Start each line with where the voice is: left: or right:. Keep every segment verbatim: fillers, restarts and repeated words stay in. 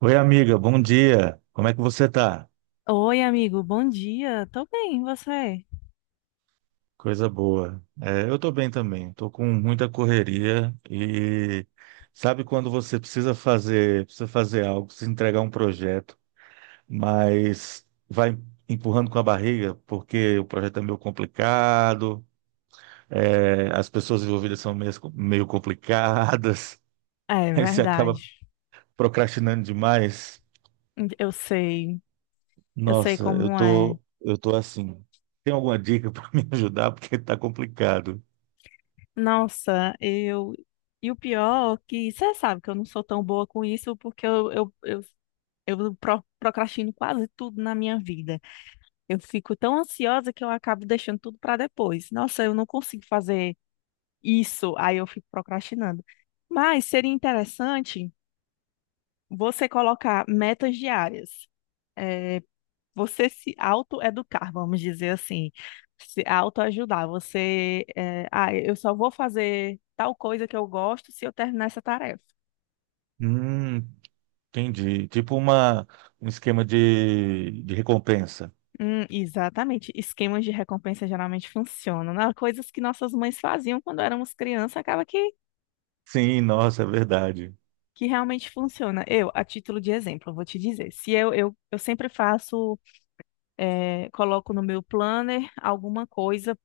right: Oi, amiga, bom dia. Como é que você tá?
left: Oi, amigo, bom dia. Tô bem, e você?
right: Coisa boa. É, eu tô bem também. Tô com muita correria e sabe quando você precisa fazer, precisa fazer algo, precisa entregar um projeto, mas vai empurrando com a barriga porque o projeto é meio complicado, é, as pessoas envolvidas são meio, meio complicadas,
left: É
right: aí você
left: verdade.
right: acaba procrastinando demais.
left: Eu sei, eu sei
right: Nossa, eu
left: como é.
right: tô, eu tô assim. Tem alguma dica para me ajudar porque tá complicado?
left: Nossa, eu. E o pior é que você sabe que eu não sou tão boa com isso porque eu, eu, eu, eu pro- procrastino quase tudo na minha vida. Eu fico tão ansiosa que eu acabo deixando tudo para depois. Nossa, eu não consigo fazer isso, aí eu fico procrastinando. Mas seria interessante você colocar metas diárias. Você se autoeducar, vamos dizer assim, se autoajudar. Você, eh, ah, eu só vou fazer tal coisa que eu gosto se eu terminar essa tarefa.
right: Hum, entendi. Tipo uma, um esquema de, de recompensa.
left: Hum, exatamente. Esquemas de recompensa geralmente funcionam, né? Coisas que nossas mães faziam quando éramos criança, acaba que
right: Sim, nossa, é verdade.
left: que realmente funciona. Eu, a título de exemplo, eu vou te dizer. Se eu, eu, eu sempre faço, eh, coloco no meu planner alguma coisa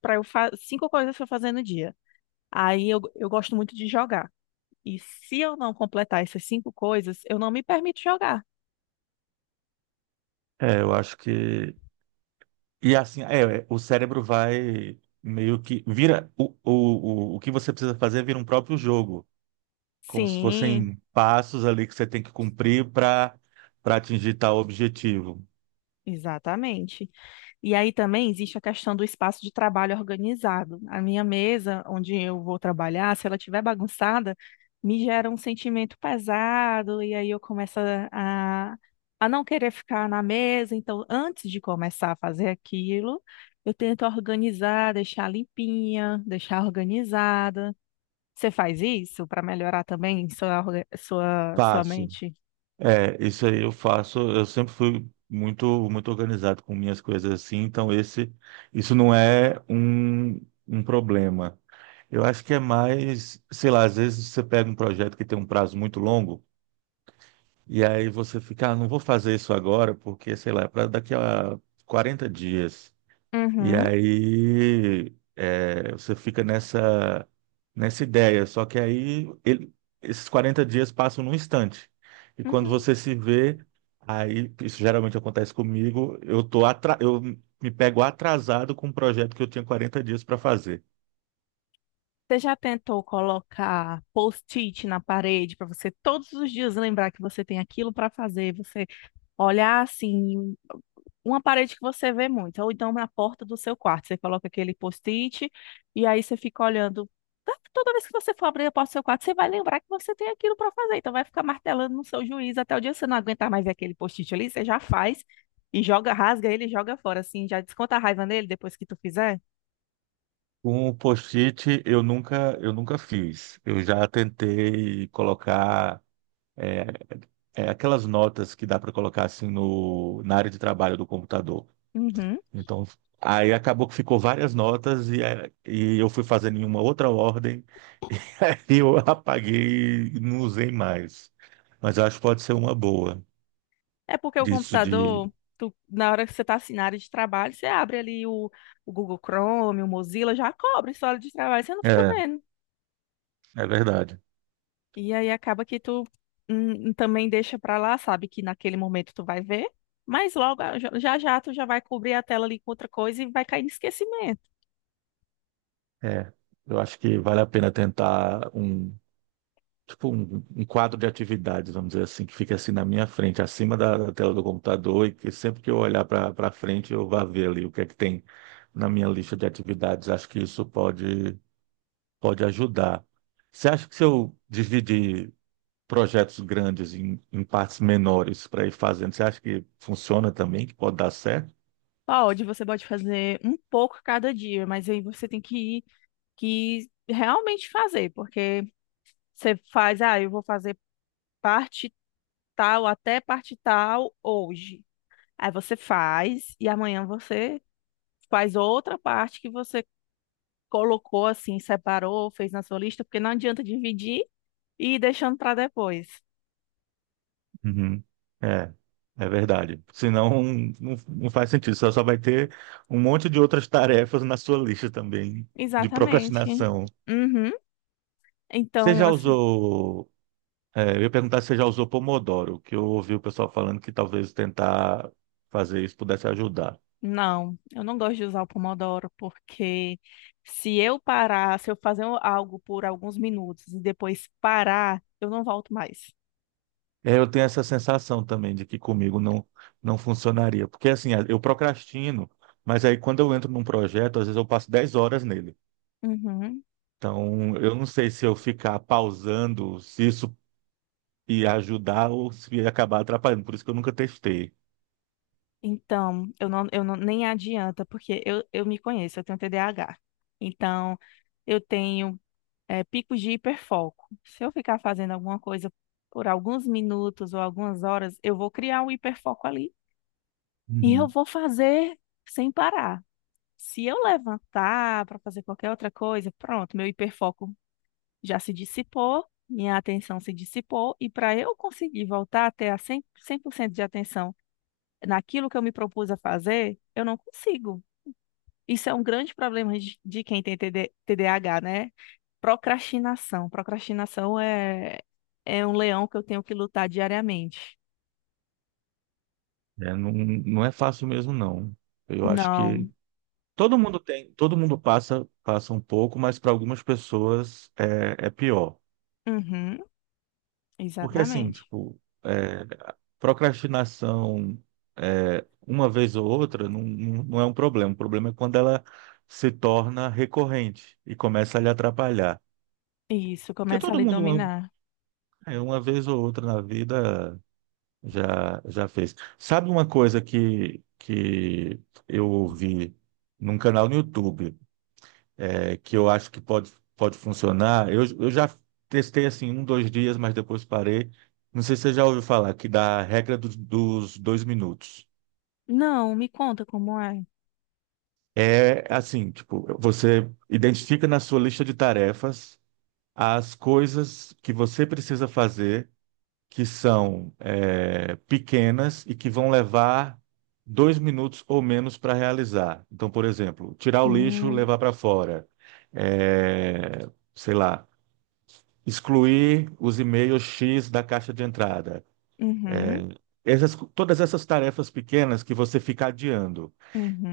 left: para eu fazer, cinco coisas para eu fazer no dia. Aí eu, eu gosto muito de jogar. E se eu não completar essas cinco coisas, eu não me permito jogar.
right: É, eu acho que. E assim, é, é, o cérebro vai meio que. Vira. O, o, o, o que você precisa fazer vira um próprio jogo. Como se
left: Sim,
right: fossem passos ali que você tem que cumprir para para atingir tal objetivo.
left: exatamente. E aí também existe a questão do espaço de trabalho organizado. A minha mesa, onde eu vou trabalhar, se ela estiver bagunçada, me gera um sentimento pesado, e aí eu começo a, a não querer ficar na mesa. Então, antes de começar a fazer aquilo, eu tento organizar, deixar limpinha, deixar organizada. Você faz isso para melhorar também sua, orga- sua, sua
right: Passo.
left: mente?
right: É, isso aí eu faço. Eu sempre fui muito muito organizado com minhas coisas assim, então esse isso não é um, um problema. Eu acho que é mais, sei lá, às vezes você pega um projeto que tem um prazo muito longo e aí você fica, ah, não vou fazer isso agora porque, sei lá, é para daqui a quarenta dias. E
left: Uhum,
right: aí é, você fica nessa, nessa ideia, só que aí ele- esses quarenta dias passam num instante. E quando
left: uhum.
right: você se vê, aí isso geralmente acontece comigo, eu tô atra- eu me pego atrasado com um projeto que eu tinha quarenta dias para fazer.
left: Você já tentou colocar post-it na parede para você todos os dias lembrar que você tem aquilo para fazer? Você olhar assim, uma parede que você vê muito, ou então na porta do seu quarto, você coloca aquele post-it e aí você fica olhando. Tá. Toda vez que você for abrir a porta do seu quarto, você vai lembrar que você tem aquilo para fazer. Então vai ficar martelando no seu juiz até o dia que você não aguentar mais ver aquele post-it ali, você já faz e joga, rasga ele e joga fora, assim, já desconta a raiva nele depois que tu fizer.
right: Com o post-it eu nunca, eu nunca fiz. Eu já tentei colocar é, é, aquelas notas que dá para colocar assim no, na área de trabalho do computador.
left: Uhum.
right: Então, aí acabou que ficou várias notas e, eh, e eu fui fazendo em uma outra ordem e aí eu apaguei e não usei mais. Mas eu acho que pode ser uma boa
left: É porque o
right: disso de...
left: computador, tu- na hora que você está assim, na área de trabalho, você abre ali o, o Google Chrome, o Mozilla, já cobre sua área de trabalho, você não fica
right: É,
left: vendo.
right: é verdade.
left: E aí acaba que tu hum, hum, também deixa pra lá, sabe que naquele momento tu vai ver, mas logo ah, já já já tu já vai cobrir a tela ali com outra coisa e vai cair em esquecimento.
right: É, eu acho que vale a pena tentar um, tipo um, um quadro de atividades, vamos dizer assim, que fique assim na minha frente, acima da, da tela do computador e que sempre que eu olhar para para frente eu vá ver ali o que é que tem na minha lista de atividades. Acho que isso pode pode ajudar. Você acha que se eu dividir projetos grandes em, em partes menores para ir fazendo, você acha que funciona também, que pode dar certo?
left: Pode, você pode fazer um pouco cada dia, mas aí você tem que ir, que realmente fazer, porque você faz, ah, eu vou fazer parte tal até parte tal hoje. Aí você faz e amanhã você faz outra parte que você colocou assim, separou, fez na sua lista, porque não adianta dividir e ir deixando para depois.
right: Uhum. É, é verdade. Senão não, não faz sentido. Você só vai ter um monte de outras tarefas na sua lista também de
left: Exatamente.
right: procrastinação.
left: Uhum.
right: Você
left: Então,
right: já
left: assim,
right: usou? É, eu ia perguntar se você já usou Pomodoro, que eu ouvi o pessoal falando que talvez tentar fazer isso pudesse ajudar.
left: não, eu não gosto de usar o Pomodoro, porque se eu parar, se eu fazer algo por alguns minutos e depois parar, eu não volto mais.
right: É, eu tenho essa sensação também de que comigo não, não funcionaria. Porque assim, eu procrastino, mas aí quando eu entro num projeto, às vezes eu passo dez horas nele.
left: Uhum.
right: Então, eu não sei se eu ficar pausando, se isso ia ajudar ou se ia acabar atrapalhando. Por isso que eu nunca testei.
left: Então, eu não, eu não, nem adianta, porque eu, eu me conheço, eu tenho T D A H. Então, eu tenho é, picos de hiperfoco. Se eu ficar fazendo alguma coisa por alguns minutos ou algumas horas, eu vou criar um hiperfoco ali e eu
right: Uhum.
left: vou fazer sem parar. Se eu levantar para fazer qualquer outra coisa, pronto, meu hiperfoco já se dissipou, minha atenção se dissipou, e para eu conseguir voltar a ter a cem, cem por cento de atenção naquilo que eu me propus a fazer, eu não consigo. Isso é um grande problema de, de quem tem TD, T D A H, né? Procrastinação. Procrastinação é, é um leão que eu tenho que lutar diariamente.
right: É, não, não é fácil mesmo, não. Eu acho que
left: Não.
right: todo mundo tem, todo mundo passa, passa um pouco, mas para algumas pessoas é, é pior.
left: Uhum,
right: Porque assim,
left: exatamente.
right: tipo, é, procrastinação é, uma vez ou outra não, não não é um problema. O problema é quando ela se torna recorrente e começa a lhe atrapalhar.
left: Isso,
right: Porque
left: começa a
right: todo
left: lhe
right: mundo, uma,
left: dominar.
right: é, uma vez ou outra na vida, já, já fez. Sabe uma coisa que, que eu ouvi num canal no YouTube? É, que eu acho que pode, pode funcionar. Eu, eu já testei assim um, dois dias, mas depois parei. Não sei se você já ouviu falar que da regra dos dos dois minutos.
left: Não, me conta como é.
right: É assim, tipo, você identifica na sua lista de tarefas as coisas que você precisa fazer que são é, pequenas e que vão levar dois minutos ou menos para realizar. Então, por exemplo, tirar o lixo,
left: Hum,
right: levar para fora. É, sei lá, excluir os e-mails X da caixa de entrada.
left: Uhum,
right: Essas- todas essas tarefas pequenas que você fica adiando.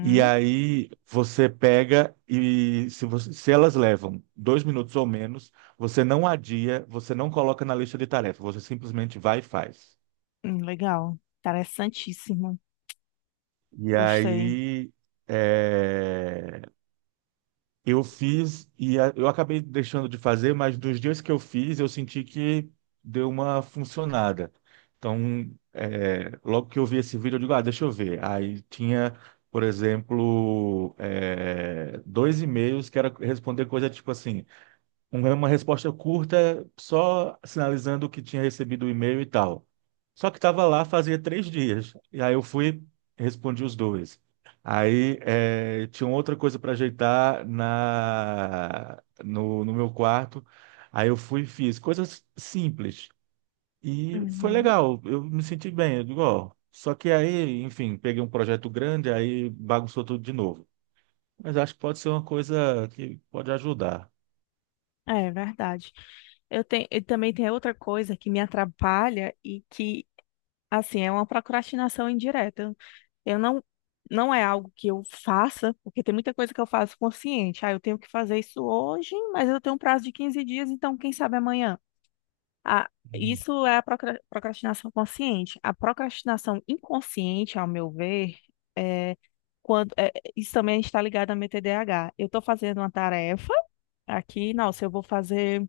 right: E aí você pega e se, você- se elas levam dois minutos ou menos, você não adia, você não coloca na lista de tarefas, você simplesmente vai e faz.
left: hum, legal. Interessantíssimo.
right: E
left: Gostei.
right: aí, é, eu fiz e a- eu acabei deixando de fazer, mas dos dias que eu fiz, eu senti que deu uma funcionada. Então, é, logo que eu vi esse vídeo, eu digo, ah, deixa eu ver. Aí tinha, por exemplo, é, dois e-mails que era responder coisa tipo assim, um- uma resposta curta, só sinalizando que tinha recebido o e-mail e tal. Só que estava lá fazia três dias. E aí eu fui, respondi os dois. Aí eh, tinha outra coisa para ajeitar na, no, no meu quarto. Aí eu fui e fiz coisas simples. E foi
left: Uhum.
right: legal, eu me senti bem. Eu digo, ó, só que aí, enfim, peguei um projeto grande, aí bagunçou tudo de novo. Mas acho que pode ser uma coisa que pode ajudar.
left: É verdade. Eu tenho, e também tem outra coisa que me atrapalha e que, assim, é uma procrastinação indireta. Eu não, não é algo que eu faça, porque tem muita coisa que eu faço consciente. Ah, eu tenho que fazer isso hoje, mas eu tenho um prazo de quinze dias, então quem sabe amanhã. Ah, isso é a procra- procrastinação consciente. A procrastinação inconsciente, ao meu ver, é quando é, isso também está ligado ao meu T D A H. Eu estou fazendo uma tarefa aqui, nossa, eu vou fazer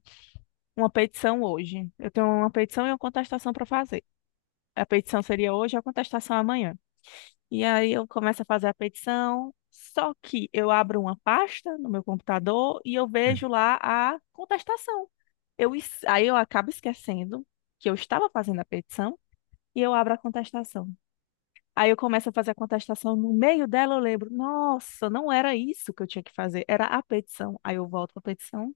left: uma petição hoje. Eu tenho uma petição e uma contestação para fazer. A petição seria hoje, a contestação amanhã. E aí eu começo a fazer a petição, só que eu abro uma pasta no meu computador e eu vejo
right: Uhum.
left: lá a contestação. Eu, es- aí eu acabo esquecendo que eu estava fazendo a petição e eu abro a contestação. Aí eu começo a fazer a contestação, no meio dela eu lembro, nossa, não era isso que eu tinha que fazer, era a petição. Aí eu volto para a petição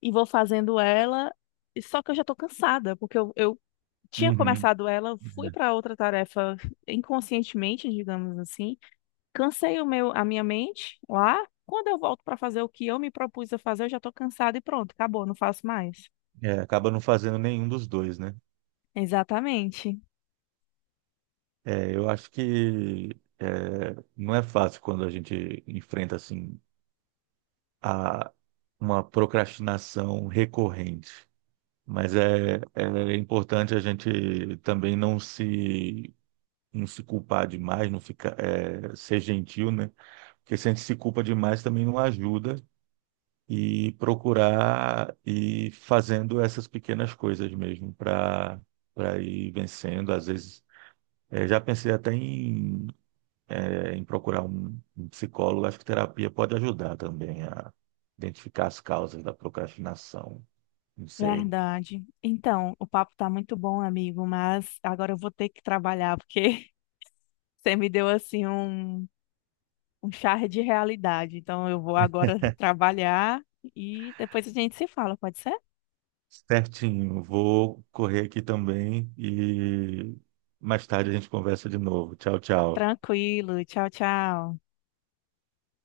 left: e vou fazendo ela, e só que eu já estou cansada, porque eu, eu tinha
right: Uhum.
left: começado ela, fui para outra tarefa inconscientemente, digamos assim. Cansei o meu, a minha mente lá. Quando eu volto para fazer o que eu me propus a fazer, eu já estou cansada e pronto, acabou, não faço mais.
right: É, acaba não fazendo nenhum dos dois, né?
left: Exatamente.
right: É, eu acho que é, não é fácil quando a gente enfrenta assim a uma procrastinação recorrente, mas é, é importante a gente também não se não se culpar demais, não ficar é, ser gentil, né? Porque se a gente se culpa demais também não ajuda e procurar ir fazendo essas pequenas coisas mesmo para para ir vencendo. Às vezes, eh, já pensei até em, eh, em procurar um, um psicólogo. Acho que terapia pode ajudar também a identificar as causas da procrastinação. Não sei.
left: Verdade. Então, o papo tá muito bom, amigo, mas agora eu vou ter que trabalhar porque você me deu assim um, um, charre de realidade. Então, eu vou agora trabalhar e depois a gente se fala, pode ser?
right: Certinho, vou correr aqui também e mais tarde a gente conversa de novo. Tchau, tchau.
left: Tranquilo. Tchau, tchau.